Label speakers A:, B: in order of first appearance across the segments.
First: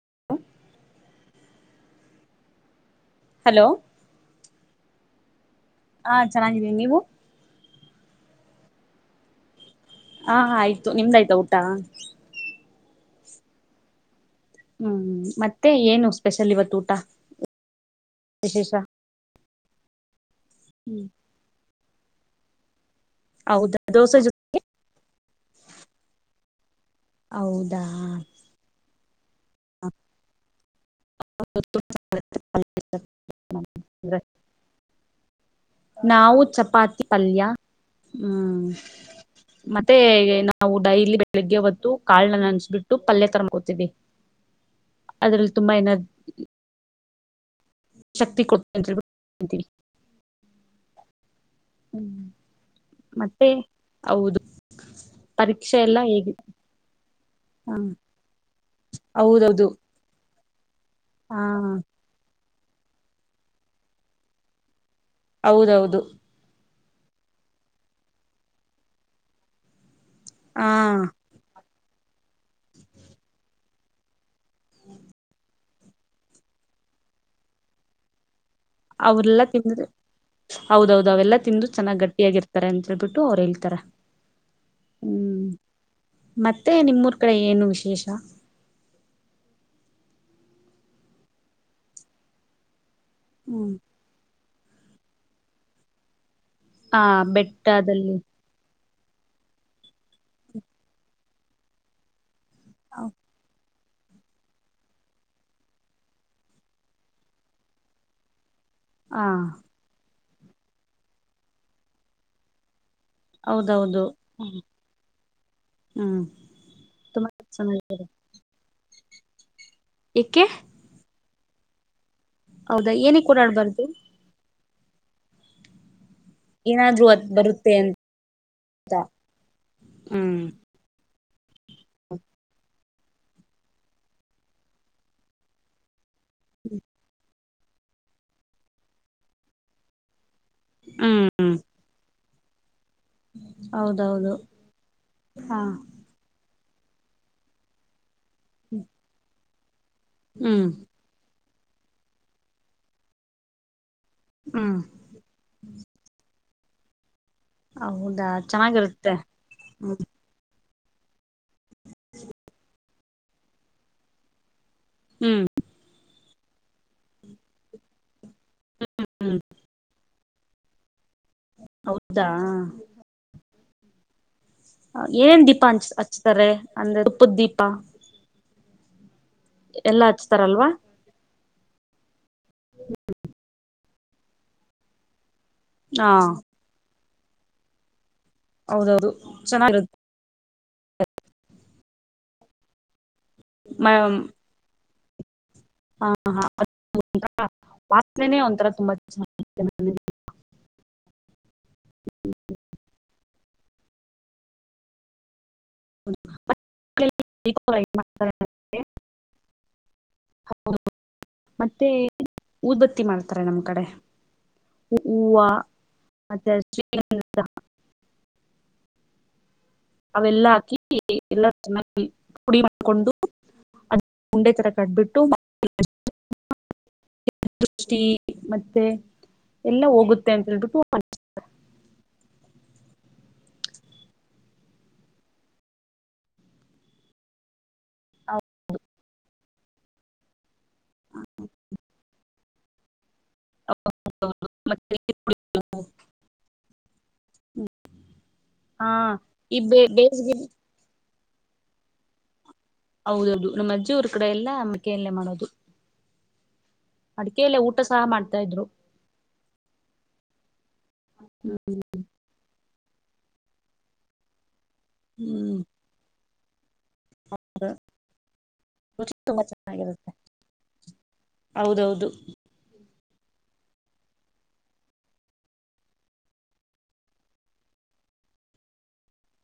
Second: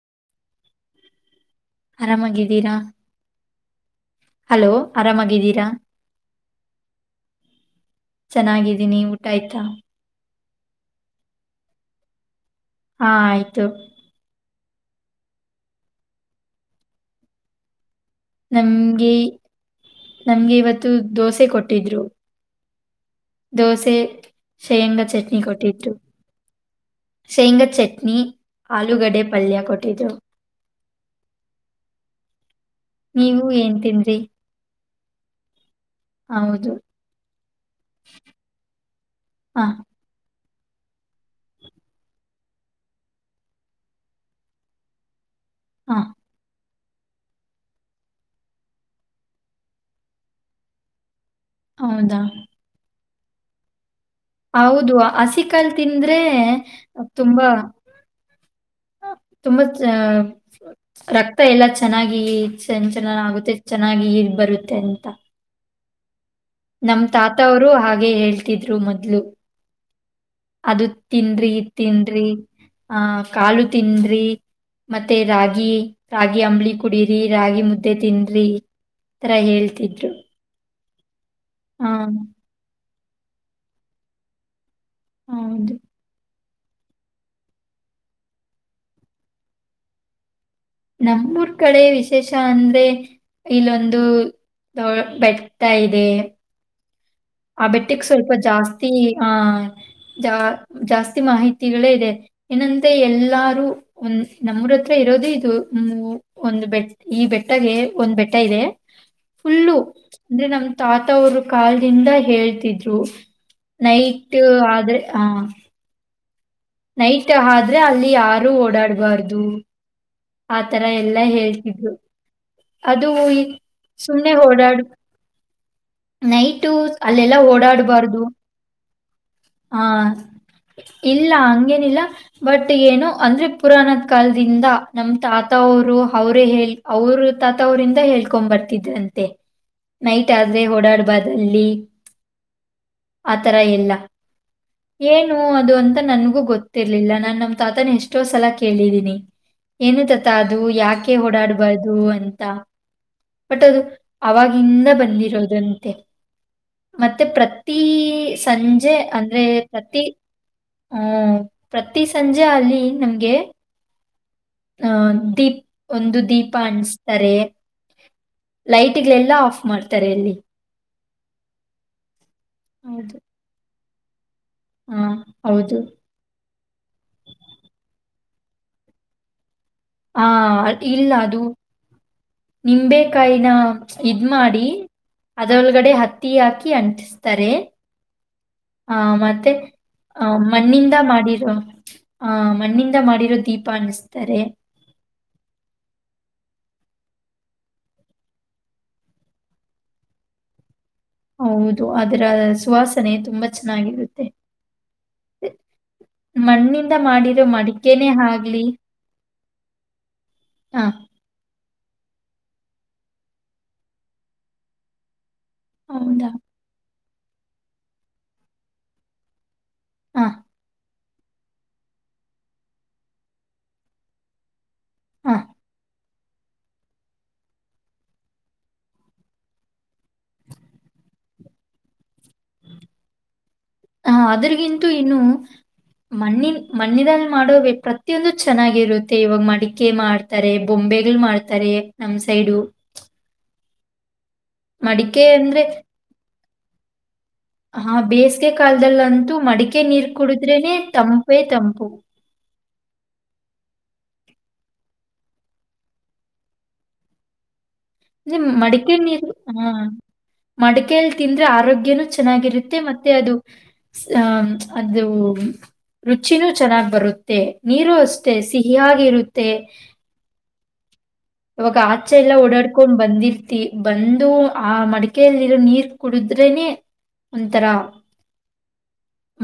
A: ಹ
B: ಆರಾಮಾಗಿದ್ದೀರಾ
A: hello
B: hello ಆರಾಮಾಗಿದ್ದೀರಾ
A: ಹಾ ಚೆನ್ನಾಗಿದ್ದೀಿ ನೀವು
B: ಚೆನ್ನಾಗಿದ್ದೀನಿ ಊಟ ಆಯ್ತಾ
A: ಹಾ ಆಯ್ತು ನಿಮ್ದಾಯ್ತಾ ಊಟ
B: ಹಾ ಆಯ್ತು
A: ಹ್ಮ್ ಮತ್ತೆ ಏನು ಸ್ಪೆಷಲ್ ಇವತ್ತು ಊಟ ವಿಶೇಷ
B: ನಮ್ಗೆ ನಮ್ಗೆ ಇವತ್ತು ದೋಸೆ ಕೊಟ್ಟಿದ್ರು
A: ಹೌದಾ
B: ದೋಸೆ
A: ಜೊ
B: ಶೇಯಂಗ ಚಟ್ನಿ ಕೊಟ್ಟಿದ್ರು ಸೇಂಗ
A: ಹೌದಾ
B: ಚಟ್ನಿ ಆಲೂಗೆಡ್ಡೆ ಡ ಪಲ್ಯ ಕೊಟ್ಟಿದ್ರು
A: [unintelligible]
B: ನೀವು ಏನ್ ತಿಂದ್ರಿ
A: ನಾವು
B: ಹೌದು.
A: ಚಪಾತಿ ಪಲ್ಯ ಹ್ಮ್
B: ಹಾ
A: ಮತ್ತೆ ನಾವು ಡೈಲಿ ಬೆಳಿಗ್ಗೆ ಹೊತ್ತು ಕಾಳ ನ್ನನಸಬಿಟ್ಟು ಪಲ್ಯ ತರಮಡಾಕೂತೀವಿ ಅದ್ರಲ್ಲಿ ತುಂಬಾ
B: ಹಾ
A: ಏನಾರ್ ಶಕ್ತಿ ಕೊಟ್ಟತ್ರಿರಿ
B: ಹೌದಾ
A: ಮತ್ತೆ ಹೌದು
B: ಹೌದು ಹಸಿಿಕಾಲ್
A: ಪರೀಕ್ಷೆ ಎಲ್ಲ
B: ತಿಂದ್ರೆ
A: ಹೇಗಿದೆ
B: ತುಂಬಾ
A: ಹ
B: ತುಂಬಾ
A: ಹೌದೌದು
B: ರಕ್ತ
A: ಹಾ
B: ಎಲ್ಲಾ ಚೆನ್ನಾಗಿ ಸಂಚಲನ ಆಗುತ್ತೆ ಚೆನ್ನಾಗಿ ಬರುತ್ತೆ ಅಂತ
A: ಹೌದೌದು
B: ನಮ ತಾತವರುೂ ಹಾಗೇ ಹೇಳ್ತಿದ್ರು ಮೊದ್ಲು
A: ಹಾ
B: ಅದು ತಿಂದ್ರಿ ಇ ತಿನ್ರಿ ಅಹ್ ಕಾಲು ತಿನ ರಿ ಮತ್ತೆ ರಾಗಿ ರಾಗಿ ಅಂಬಳಿ ಕುಡರಿ ರಾಗಿ ಮುದ್ದೆ ತಿನ ರಿ ತರ
A: ಅವರೆಲ್ಲಾ ತಿಂದ್ರೆ
B: ಹೇಳ್ತಿದ್ರು
A: ಹೌದೌದು ಅವೆಲ್ಲ ತಿಂದು
B: ಹಾ,
A: ಚೆನ್ನಾಗಿ ಗಟ್ಟಿಯಾಗಿರ್ತಾರೆ ಅಂತ ಬಿಟ್ಟು ಅವ್ರ ಹೇಳ್ತಾರ
B: ಹೌದು
A: ಮತ್ತೆ ನಿಮ್ಮೂರ್ ಕಡೆ ಏನು ವಿಶೇಷ
B: ನಮ್ಮೂರ್ ಕಡೆ ವಿಶೇಷ ಅಂದ್ರೆ
A: ಹ್ಮ್
B: ಇಲ್ಲೊಂದು ಬೆಟ್ಟ ಇದೆ
A: ಆ
B: ಆ ಬೆಟ್ಟಿಕ್
A: ಬೆಟ್ಟದಲ್ಲಿ
B: ಸ್ವಲ್ಪ ಜಾಸ್ತಿ ಹಾ ಜಾಸ್ತಿ ಮಾಹಿತಿಗಳೇ ಇದೆ ಏನಂತೆ ಎಲ್ಲಾರು ಒಂದ್ ನಮ್ಮೂರ ಹತ್ರ ಇರೋದುೇ ಇದು ಒಂದು್ ಬೆಟ್ಟ ಈ ಬೆಟ್ಟಗೆ ಒಂದು್ ಬೆಟ್ಟ ಇದೆ
A: ಹ
B: ಹುಲ್ಲು ಅಂದ್ರೆ ನಮ್ ತಾತ ಅವರು ಕಾಲದಿಂದ ಹೇಳ್ತಿದ್ರಿ ರು
A: ಹೌದೌದು
B: ನೈಟ್ ಆದ್ರೆ ಆ
A: ಹ್ಮ್ ತುಂಬಾ
B: ನೈಟ್ ಆದ್ರೆ
A: ಚೆನ್ನಾಗಿದೆ
B: ಅಲ್ಲಿ ಯಾರು ಓಡಾಡ್ ವರ್ದು
A: ಏಕೆ
B: ಆತರ ಎಲ್ಲಾ ಹೇ ಹ ಹ
A: ಹೌದಾ
B: ಅದು
A: ಏನಕ್ಕೆ ಓಡಾಡ್ಬಾರ್ದು
B: ಸುಮ್ಮನೆ ಓಡಾಡು ನೈಟು ಅಲ್ಲೆಲ್ಲಾ ಓಡಾಡ್ಬಾರ್ದು
A: ದ
B: ಹಾ ಇಲ್ಲಾ ಏನಿಲ್ಲ ಬಟ್ ಮ ಏನು ಅಂದ್ರೆ ಪುರಾಣದ ಕಾಲದಿಂದ ನಮ ತಾತ ಅವ್ರು ಅವರೇ ಹೇಳಿ ಅವರು ತಾತ ಅವ್ರಂದ ಹೇಳ್ಕೊಂಡ್ ಬರ್ತಿದ್ರಂತೆ ನೈಟ್ ನೈಟ್
A: ಹ್ಮ್
B: ಓಡಾಡ್ಬಾದಲ್ಲಿ ಆತರ ಎಲ್ಲ
A: ಹೌದೌದು
B: ಏನು
A: ಹಾ
B: ಅದು ಅಂತ ನನ್ಗೂ ಗೊತ್ತು ಇರ್ಲಿಲ್ಲ ನಾನ್ ನಮ್ಮ ತಾತನೇ ಎಷ್ಟ ಎಷ್ಟೋ ಸಲ ಕೇಳಿದೀನಿ. ಏನು ತಾತ ಅದು
A: ಹ್ಮ್
B: ಯಾಕೆ ಓಡಾಡು ಆದು ಅಂತ ಒಟ್ಟದು
A: ಹ್ಮ್
B: ಅವಾಗಿಂದ ಬಂದಿರೋದಂತೆ. ಮತ್ತ ಮತ್ತ ಪ್ರತಿ
A: ಹೌದಾ
B: ಸಂಜೆ
A: ಚೆನ್ನಾಗಿರುತ್ತೆ
B: ಅಂದ್ರೆ ಪ್ರತಿ ಹ್ಮ ಪ್ರತಿ ಸಂಜೆ ಅಲ್ಲಿ ನಮ್ಗೆ ಅ
A: ಹ್ಮ್
B: ದೀಪ್ ಒಂದು ದೀಪ್ ಪಾಣಿಸ್ತಾರೆ. ಲೈಟ್ಗಳೆಲ್ಲ ಆಫ್ ಮಾಡ್ತಾರೆ ಅಲ್ಲಿ
A: ಹೌದಾ
B: ಹೌದು ಹಾ
A: ಏನೇನ್ ದೀಪ
B: ಹೌದು
A: ಹಂಚ್ ಹಚ್ತಾರೆ ಅಂದ್ರೆ ತುಪ್ಪದ ದೀಪ ಎಲ್ಲಾ
B: ಹಾ
A: ಹಚ್ತಾರಲ್ವಾ
B: ಇಲ್ಲ ಅದು ನಿಂಬೆೇಕಾಯಿನ ಇದ ಮಾಡಿ ಅದರೊಳಗಡೆ
A: ಹಾ
B: ಹತ್ತಿ ಹಾಕಿ ಅಂಟಿಸ ತರೆ ಹ
A: ಹೌದೌದು
B: ಮತ್ತೆ
A: ಚೆನ್ನಾಗಿರುತ್ತೆ
B: ಆ ಮಣ್ಣಿಂದ ಮಾಡಿರ ಅ ಮಣ್ಣಿಂದ ಮಾಡಿ ದೀಪ ಅನ್ನಿಸ್ತಾರೆ.
A: ಹಾ ಹ ವಾಸನೆನೇ ಒಂತರ ತುಂಬಾ ಚೆ [unintelligible]
B: ಹೌದು ಅದರ ಸುವಾಸನೆ ತುಂಬಾ ಚೆನ್ನಾಗಿರುತ್ತೆ. [inaudible] ಮಣ್ಣಿಂದ ಮಾಡಿರೋ ಮಡಿಕೆನೇ ಆಗ್ಲಿ
A: ಚೆನ್ನಾಗಿರುತ್ತೆ
B: ಹ
A: ಮತ್ತೆ ಉದ್ಬತ್ತಿ ಮಾಡ್ತಾರೆ ನಮ್ ಕಡೆ ಹೂವ [unintelligible] [inaudible]
B: ಹೌದಾ ಹಾ
A: ಅವೆಲ್ಲಾ ಹಾಕಿ ಎಲ್ಲ ಚೆನ್ನಾಗಿ ಪುಡಿ ಮಾಡಕೊಂಡು ಅದ ಉಂಡೆ ತರ ಕಟ್ಬಿಟ್ಟು
B: ಹಾ
A: ದೃಷ್ಟಿ ಮತ್ತೆ ಎಲ್ಲ ಹೋಗುತ್ತೆ ಅಂತೇಳ್ಬಿಟ್ಟುಾರೆ
B: ಹ ಅದ್ರಗಿಂತೂ ಇನ್ನು ಮಣ್ಣಿ ಮಣ್ಣಿನಲ್ಲಿ ಮಾಡೋ ಪ್ರತಿಯೊಂದು ಚೆನ್ನಾಗಿರುತ್ತೆ ಇವಾಗ ಮಡಿಕೆ ಮಾಡ್ತಾರೆ ಬೊಂಬೆಗ್ಗಳು ಮಾಡ್ತಾರೆ ನಮ್ ಸೈಡು
A: ಹ
B: ಮಡಿಕೆ ಅಂದ್ರೆ ಹಾ ಬೇಸಿಗೆ
A: ಹಾ
B: ಕಾಲದಲ್ಲಂತೂ
A: ಈ ಬೇ~
B: ಮಡಿಕೆ ನೀರ್
A: ಬೇಸಿಗೆ
B: ಕುಡಿದ್ರೇನೆ ತಂ ವೇತಂಪು
A: ಹೌದೌದು ನಮ್ಮ ಅಜ್ಜಿ ಊರ ಕಡೆ ಎಲ್ಲ ಮಡಿಕೆಯಲ್ಲೇ ಮಾಡೋದು ಮಡಿಕೆಯಲ್ಲೆ ಊಟ ಸಹ ಮಾಡ್ತಾ
B: ನಿಮ್
A: ಇದ್ರು
B: ಮಡಿಕೆ ನೀರು ಹ ಮಡಿಕೇಯಲ್ಲಿ ತಿಂದ್ರೆ ಆರೋಗ್ಯನೂ ಚೆನ್ನಾಗಿರುತ್ತೆ ಮತ್ತೆ ಮತ್ತೆ ಅದು ಅದು
A: ಹ್ಮ್
B: ರುಚಿನು ಚೆನ್ನ ಬರುತ್ತೆ ನೀರು ಅಷ್ಟೆ
A: ರುಚಿ ತುಂಬಾ
B: ಸಿಹಿಿಯಾಗಿರುತ್ತೆ
A: ಚೆನ್ನಾಗಿರುತ್ತೆ
B: ಇವಾಗ
A: ಹೌದೌದು
B: ಆಚೆ ಎಲ್ಲ ಉಡಕ ಬಂದಿರ್ತಿ ಬಂದು ಆ ಮಡಕೆಯಲ್ಲಿರೋ ನೀರ್ ಕುಡುದ್ರೇನೆೇ ಒಂಥರ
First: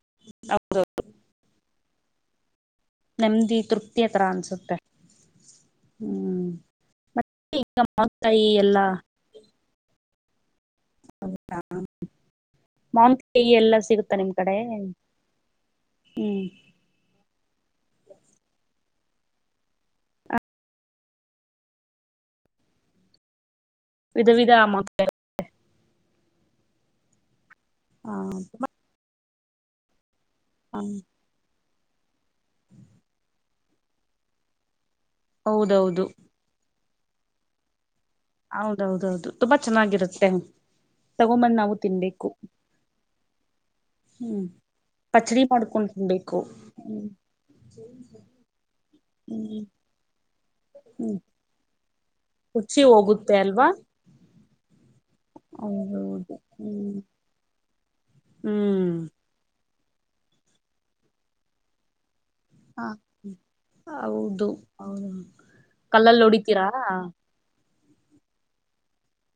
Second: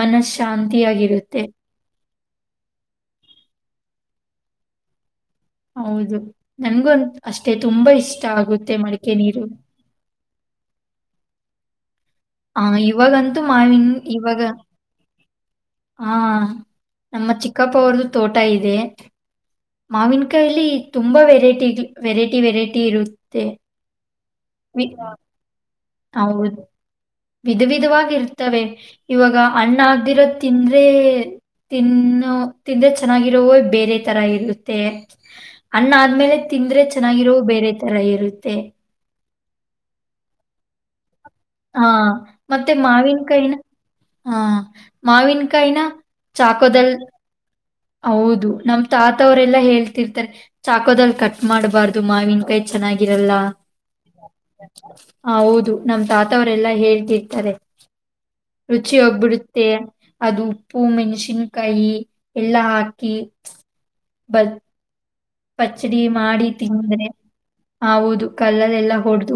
B: ಮನಸ್ ಶಾಂತಿಿಯಾಗಿರುತ್ತೆ
A: ನೆಮ್ಮದಿ ತೃಪ್ತಿಯ ತರ ಅನ್ಸುತ್ತೆ
B: ಹೌದು
A: ಹ್ಮ್
B: ನನ್ಗೂ ಅಷ್ಟೇ
A: ಮತ್ತೆ ಈಗ
B: ತುಂಬಾ ಇಷ್ಟ
A: ಮಾವಿನಕಾಯಿ
B: ಆಗುತ್ತೆ
A: ಎಲ್ಲಾ
B: ಮಡಿಕೆ ನೀರು
A: ಹೌದ
B: ಹ ಇವಾಗಂತೂ ಮಾವನ್
A: ಸಿಗುತ್ತಾ ನಿಮ್
B: ಇವಾಗ
A: ಕಡೆ
B: ಹಾ
A: ಹ್ಮ್
B: ನಮ್ಮ ಚಿಕ್ಕಪ್ಪ ಅವ್ರ್ದ ತೋಟ ಇದೆ ಮಾವಿನಕಾಯಲಿ ತುಂಬಾ ವೆರೈಟಿ ವೆರೈಟಿ ವೆರೈಟಿ ಇರುತ್ತೆ
A: ವಿಧ ವಿಧ ಆಮ
B: ವಿ ಹೌದು ವಿಧ ವಿಧವಾಗಿ ಇರ್ತವೆ
A: ಹ
B: ಇವಾಗ ಹಣ್ಣ ಆಗದಿರತ್ತೆ ತಿಂದ್ರೆ ತಿನ್ನು ತಿಂದ್ರೆ ಚೆನ್ನಾಗಿರೋ ಬೇರೆ ತರ ಇರುತ್ತೆ ಹಣ್ಣ
A: ಹೌದೌದು
B: ಆದ್ಮೇಲೆ ತಿಂದ್ರೆ ಚನ್ನಾಗಿರ ಬೇರೆ ತರ ಇರುತ್ತೆ.
A: ಹೌದೌದೌದು ತುಂಬಾ ಚೆನ್ನಾಗಿರುತ್ತೆ ತಗೊಂಬಂದ್ ನಾವು
B: ಹಾ
A: ತಿನ್ಬೇಕು
B: ಮತ್ತೆ ಮಾವಿನಕಾಯಿನ ಹಾ
A: ಹ್ಮ್ ಪಚಡಿ
B: ಮಾವಿನಕಾಯಿನ
A: ಮಾಡ್ಕೊಂಡ್ ತಿನ್ಬೇಕು
B: ಚಾಕೋದಲ್
A: ಹ್ಮ್
B: ಹೌದು ನಮ ತಾತ
A: ಹ್ಮ್
B: ಅವರೆೆಲ್ಲಾ ಹೇಳ್ತಿರ್ತಾರೆ ಚಾಕೋದಲ್
A: ಹ್ಮ್
B: ಕಟ್ ಮಾಡ್ಬಾರ್ದು ದು ಮಾವಿನಕಾಯಿ
A: ರುಚಿ
B: ಚೆನ್ನಾಗಿರಲ್ಲ
A: ಹೋಗುತ್ತೆ ಅಲ್ವಾ
B: ಹ ಹೌದು ನಮ
A: ಹೌದೌದು
B: ತಾತವರೆಲ್ಲಾ
A: ಹ್ಮ್
B: ಹೇಳ್ತಿರ್ತಾರೆ
A: ಹ್ಮ್
B: ರುಚಿ ಹೊಗಬಿಡುತ್ತೆ ಅದು ಉಪ್ಪು ಮೆಣಸಿನ್ಕಾಯಿ
A: ಹಾ
B: ಬ
A: ಹೌದು ಹೌದು
B: ಪಚ್ಚಡಿ
A: ಕಲ್ಲಲ್ಲಿ
B: ಮಾಡಿ
A: ಹೊಡಿತೀರಾ
B: ತಿಂದ್ರೆ ಹೌದು ಕಲ್ಲಲ್ಲಿ ಎಲ್ಲಾ ಹೊಡೆ್ದ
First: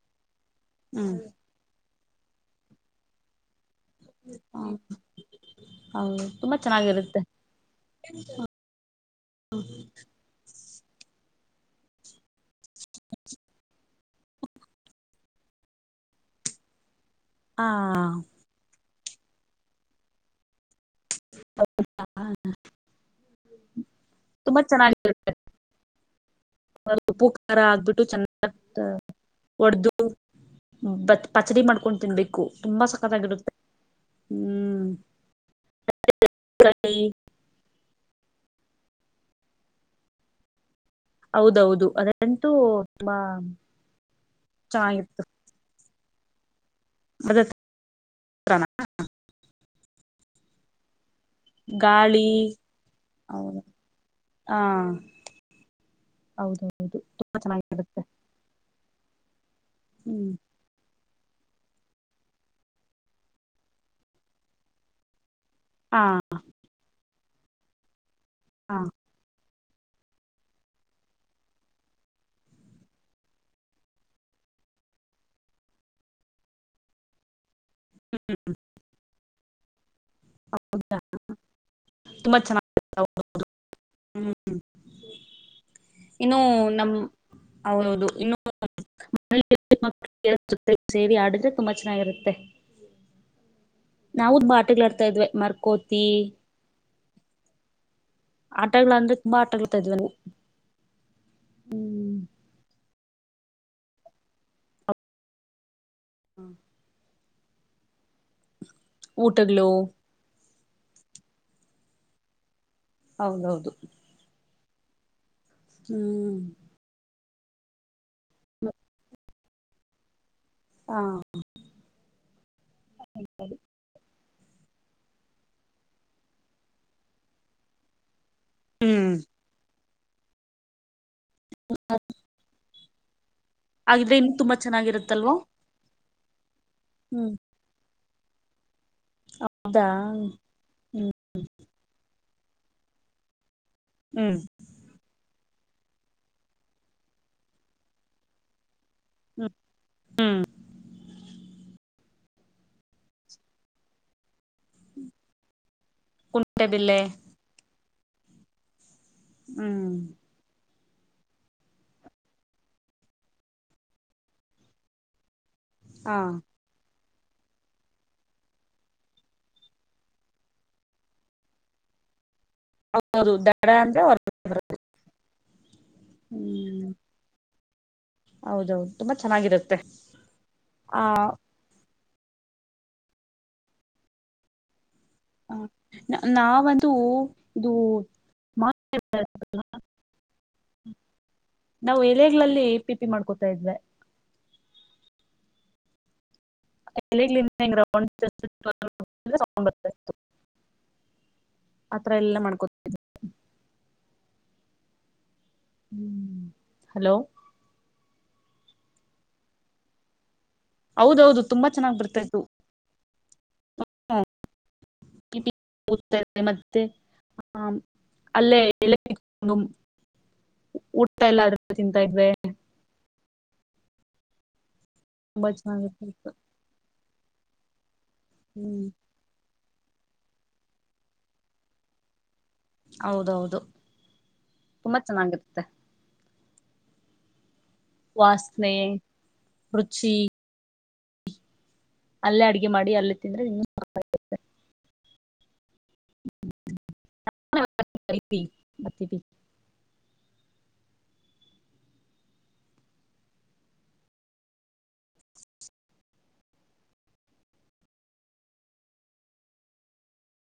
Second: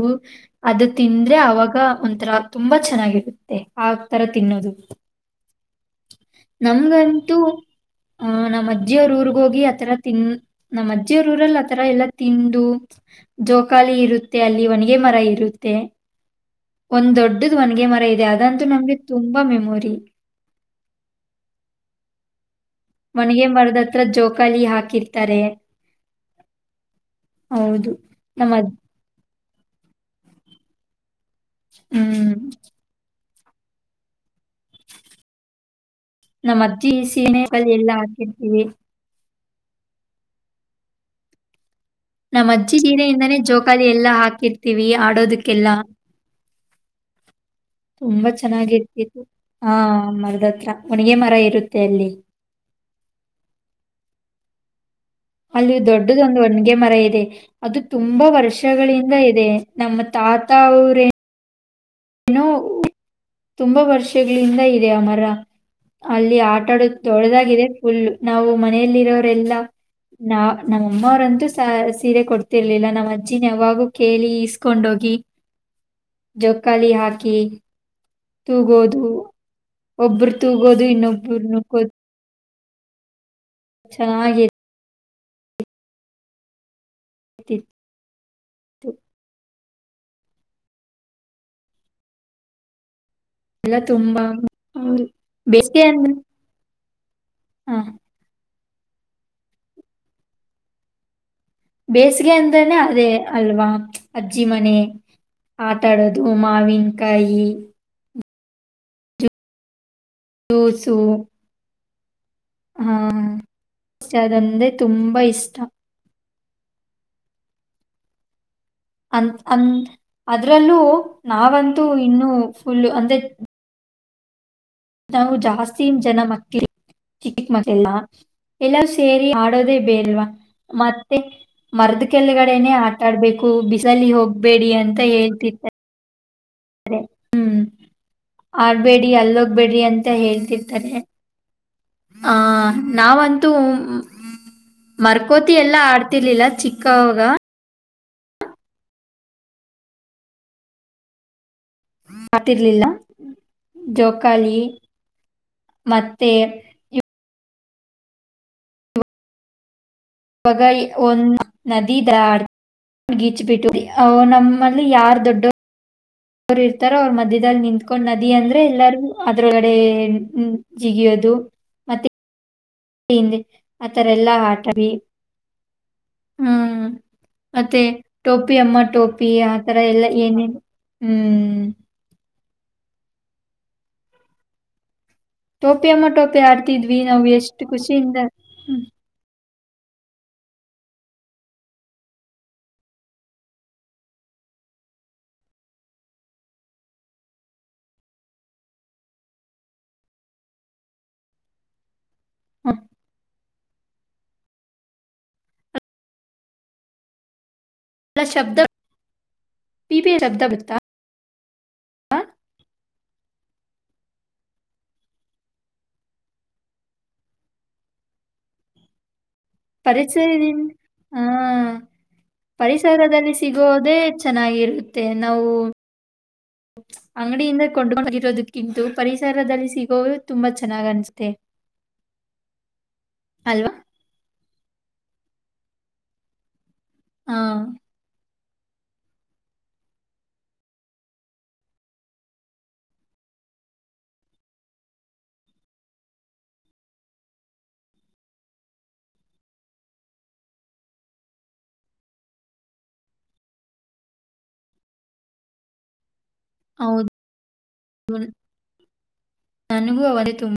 B: ಅದು
A: ಹ್ಮ್
B: ತಿಂದ್ರೆ ಅವಾಗ ಒಂಥರ ತುಂಬಾ ಚೆನ್ನಾಗಿರುತ್ತೆ ಆತರ
A: ಹ
B: ತಿನ್ನೋದು
A: ಹೌದು ತುಂಬಾ ಚೆನ್ನಾಗಿರುತ್ತೆ
B: ನಮ್ಗಂತೂ ಅಹ ನಮ್ಮ ಅಜ್ಜಿಯವ್ರ ಊರ್ಗ ಹೋಗಿ ಆತರ ತಿನ್ ನಮ್ಮ ಅಜ್ಜಿ ರೂರಲ್ ಆತರ ಎಲ್ಲಾ ತಿಂದು ಜೋಕಾಲಿ ಇರುತ್ತೆ ಅಲ್ಲಿ ಒಣಿಗೆ ಮರ ಇರುತ್ತೆ ಒಂದ್ ದೊಡ್ಡ್
A: ಆ
B: ವನ್ಗೆ ಮರ ಇದೆ ಅದಂತೂ ನಮ್ಗೆ ತುಂಬಾ ಮೆಮೊರಿ
A: ಹ
B: ಮನಗ ಮರದತ್ರ ಜೋಕಾಲಿ ಹಾಕಿರ್ತಾರೆ
A: ಉಪುಕಾರ
B: ಹೌದು
A: ಆಗ್ಬಿಟ್ಟು ಚೆನ್ನ
B: ನಮ್ಮ ಅಜ್-
A: ಉರ್ದುಬತ್ ಪಚಡಿ ಮಾಡ್ಕೊಂಡು
B: ಹ್ಮ್
A: ತಿನ್ಬೇಕು ತುಂಬಾ ಸಕತ್ತಾಗಿರುತ್ತೆ ಹ್ಮ್
B: ನಮ್ಮ ಅಜ್ಜಿ ಸೀಮೆ ಕಲ್ಲ್ ಎಲ್ಲಾ ಹಾಕ ಹ್ಮ
A: ಹೌದೌದು ಅದಂತೂ
B: ನಮ್ಮ ಅಜ್ಜಿ
A: ತುಂಬಾ
B: ಜೀನೆಯಿಂದಾನೇ ಜೋಕಾಲಿ ಎಲ್ಲಾ ಹಾಕಿರ್ತೀವಿ
A: ಚೆನ್ನಾಗಿತ್ತು
B: ಆಡೋದಕ್ಕೆಲ್ಲ
A: ಅದ
B: ತುಂಬಾ
A: ತರಾನ
B: ಚೆನ್ನಾಗಿರ್ತಿತ್ತು ಹಾ ಮಗದ್ರ ನ ಮರ ಇರುತ್ತೆ ಅಲ್ಲಿ
A: ಗಾಳಿ ಹೌದು ಹಾ
B: ಅಲ್ಲಿ ದೊಡ್ಡದೊಂದು ಒಣ್ಗೆ ಮರ
A: ಹೌದೌದು
B: ಇದೆ
A: ತುಂಬಾ
B: ಅದು
A: ಚೆನ್ನಾಗಿರುತ್ತೆ
B: ತುಂಬಾ ವರ್ಷ ವಷಗಳಿಂದ ಇದೆ ನಮ್ಮ
A: ಹ್ಮ್
B: ತಾತ ಅವ್ರೇ ಏನೋ ತುಂಬಾ ವರ್ಷಗಳಿಂದ ಇದೆ ಆ ಮರ
A: ಹಾ
B: ಅಲ್ಲಿ ಆಟ ಆಡ್ ದೊಡ್ಡದಾಗಿದೆ ಫುಲ್ ನಾವು
A: ಹಾ
B: ಮನೆಯಲ್ಲಿರೋರೆಲ್ಲ ನಾ ನಮ್ಮಮ್ಮ ಅವ್ರ ಅಂತು ಸ ಸೀರೆ ಕೊಡ್ತಿರ್ಲಿಲ್ಲ ನಮ್ಮ ಅಜ್ಜಿನ ಯಾವಾಗೂ ಕೇಳಿ ಇಸ್ಕೊಂಡ ಹೋಗಿ ಜೋ ಕಲಿ ಹಾಕಿ ತೂಗೋದು ಒಬ್ಬರು ತೂಗೋದು ಇನ್ನೊಬ್ಬರು ನಕೋದ
A: ಚನಗ
B: ಚೆನ್ನಾಗಿ
A: ಇನ್ನು ನಮ್ಮ
B: ಚೆನ್ನಾಗಿರ್ತಿತ್ತು
A: ಹೌದ ಹೌದ್ ಇನ್ನು ಜೊತೆ ಸೇರಿ ಆಡಿದ್ರೆ ತುಂಬಾ ಚೆನ್ನಾಗಿರುತ್ತೆ
B: ಎಲ್ಲ ತುಂಬಾ
A: ನಾವುತುಂಬಾ ಆಟ ಆಡ್ತಿದ್ವಿ
B: ಬೇಸಿಗೆ
A: ಮರಕೋತಿ
B: ಅಂದ್ರೆ ಹಾ
A: ಆಟಗಳಾ ಅಂದ್ರೆ ತುಂಬಾ ಆಟಗಳು ಹಾಡತಿದ್ವಿ
B: ಬೇಸಿಗೆ ಅಂದ್ರೇನೆ ಅದೇ ಅಲ್ವಾ ಅಜ್ಜಿ ಮನೆ ಆಟ ಆಟ ಆಡೋದು ಮಾವಿನಿಕಾಯಿ ಕಾಯಿ
A: ಊಟಗಲೋ
B: ಜ್ಯೂಸು ಹಾ
A: ಹೌದೌದು
B: ಅದಂದೆ ತುಂಬಾ ಇಷ್ಟ
A: ಹ್ಮ್ ಮ
B: ಒಂದ ಕೊಂದು ಅದ್ರಲ್ಲೂ
A: ಹಾ
B: ನಾವಂತೂ ಇನ್ನು ಫುಲ್ಲ ಅಂದೆ ನಾವು ಜಾಸ್ತಿ ಜನ ಮಕ್ಕಳು ಚಿಕ್ಕ ಮಗಳ ನಾ ಎಲ್ಲರೂ
A: ಹ್ಮ್
B: ಸೇರಿ ಆಡೋದೆೇ ಬೇಲ್ವಾ ಮತ್ತ ಮರದ ಕೆಳಗಡೆನೆ ಆ ಸುತ್ತಾಡಬೇಕು ಹೂ ಬಿಸಲ ಅಲ್ಲಿ
A: ಹಾಗಿದ್ರೆ ಇನ್ನು ತುಂಬಾ
B: ಹೋಗ್ಬೇಡಿ ಅಂತ
A: ಚೆನ್ನಾಗಿರುತ್ತಲ್ವಾ
B: ಹೇಳ್ತತಿತ್ತು ಹ್ಮ್ ಆ ಬೆಡ್ ಬಿಡಿ ಅಲ್ಲೋಗ್ಬೇಡ್ರಿ
A: ಹೌದಾ
B: ಅಂತ ಹೇಳ್ತಿರ್ತಾರೆ.
A: ಹ್ಮ್
B: ಆ ನಾವಂ
A: ಹುಂ
B: ಕೋತಿ ಎಲ್ಲಾ ಆಡ್ತಿರ್ಲಿಲ್ಲ ಚಿಕ್ಕವಾಗ.
A: ಹುಂ ಹುಂ
B: ಮಾಡ್ತಿರ್ಲಿಲ್ಲ ಜೋಕ್ ಕಳಿ ಮತ್ತೆ
A: ಕುಂಟೆಬಿಲ್ಲೆ
B: ಇಪ್
A: ಹುಂ
B: [unintelligible] ಒಂದ್ ನದಿ ದ ಗೀಚ್ ಬಿಟ್ಟು ಅವು ನಮ್ಮಲ್ಲಿ ಯಾರ್ ದೊಡ್ಡ
A: ಹಾ
B: ಅವ್ರ ಮಧ್ಯದಲ್ಲಿ ನಿಂತ್ಕೊಂಡ್ ನದಿ ಅಂದ್ರೆ ಎಲ್ಲರೂ ಅದ್ರಗಡೆ ಜಿಗಿಯೋದು.
A: ಹೌದು
B: ಎಂದೆ
A: ದಡ
B: ಆತರೆಲ್ಲಾ ಆಟ ಬಿ
A: ಹೂಂ
B: ಅತ್ತೆ ಟೋಪಿ ಅಮ್ಮ ಟೋಪಿ ಆತರ
A: ಚೆನ್ನಾಗಿರುತ್ತೆ
B: ಎಲ್ಲಾ ಏನೇನು
A: ಆ
B: ಹುಂ ಟೋಪಿ ಅಮ್ಮ ಟೋಪಿ
A: ನಾವಂತೂ
B: ಆಡ್ತಿದ್ವಿ ನಾವ್ ಎಷ್ಟು
A: ಇದು
B: ಖುಷಿಯಿಂದ ಹುಂ
A: ನಾವು ಎಲೆಗಳಲ್ಲಿ ಪಿಪಿ ಮಾಡ್ಕೊತಾ ಇದ್ವಿ. ಎಲೆ ಹೆಂಗ [unintelligible] ಆ ತರ ಎಲ್ಲ
B: ಹ್ಮ್.
A: ಮಾಡ್ಕೊತಿದ್ವಿ. ಹುಂ, ಹಲೋ
B: ಅ ಶಬ್ದ ಪಿಪಿಯ ಶಬ್ದ
A: ಹೌದೌದು ತುಂಬಾ ಚೆನ್ನಾಗ್ ಬರ್ತಾ [unintelligible] ಮತ್ತೆ ಹ ಅಲ್ಲೇ ಎ
B: ಪರಿಸರದಿಂದ ಹ
A: ಎಲ್ಲ ಅದ್ರಲ್ಲೇ ತಿಂತಾ ಇದ್ವಿ
B: ಪರಿಸರದಲ್ಲಿ ಸಿಗೋದೇ ಚೆನ್ನಾಗಿರುತ್ತೆ. ನಾವು
A: ಬಚನಾ [inaudible]
B: ಅಂಗಡಿಯಿಂದ ಕೊಂಡ್ಕೊಂಡ್ ಬಂದಿ ದಕ್ಕಿಂತು
A: ಹ್ಮ್
B: ಪರಿಸರದಲ್ಲಿ ಸಿಗ್ ಗೋವಿ ತುಂಬಾ ಚೆನ್ನಾಗ್ ಅನ್ಸುತ್ತೆೆ.
A: ಹೌದೌದು ಮತ್ ಮಂಗತೆ
B: ಹಾ
A: ವಾಸನೆ ರುಚಿ ಅಲ್ಲೇ ಅಡ್ಗೆ ಮಾಡಿ ಅಲ್ಲಿ ತಿಂದ್ರೆ ಇನ್ನೂ. [unintelligible] [inaudible]
B: ಹೌದು [inaudible] ನನಗೂ ಅವದೆ ತುಮ್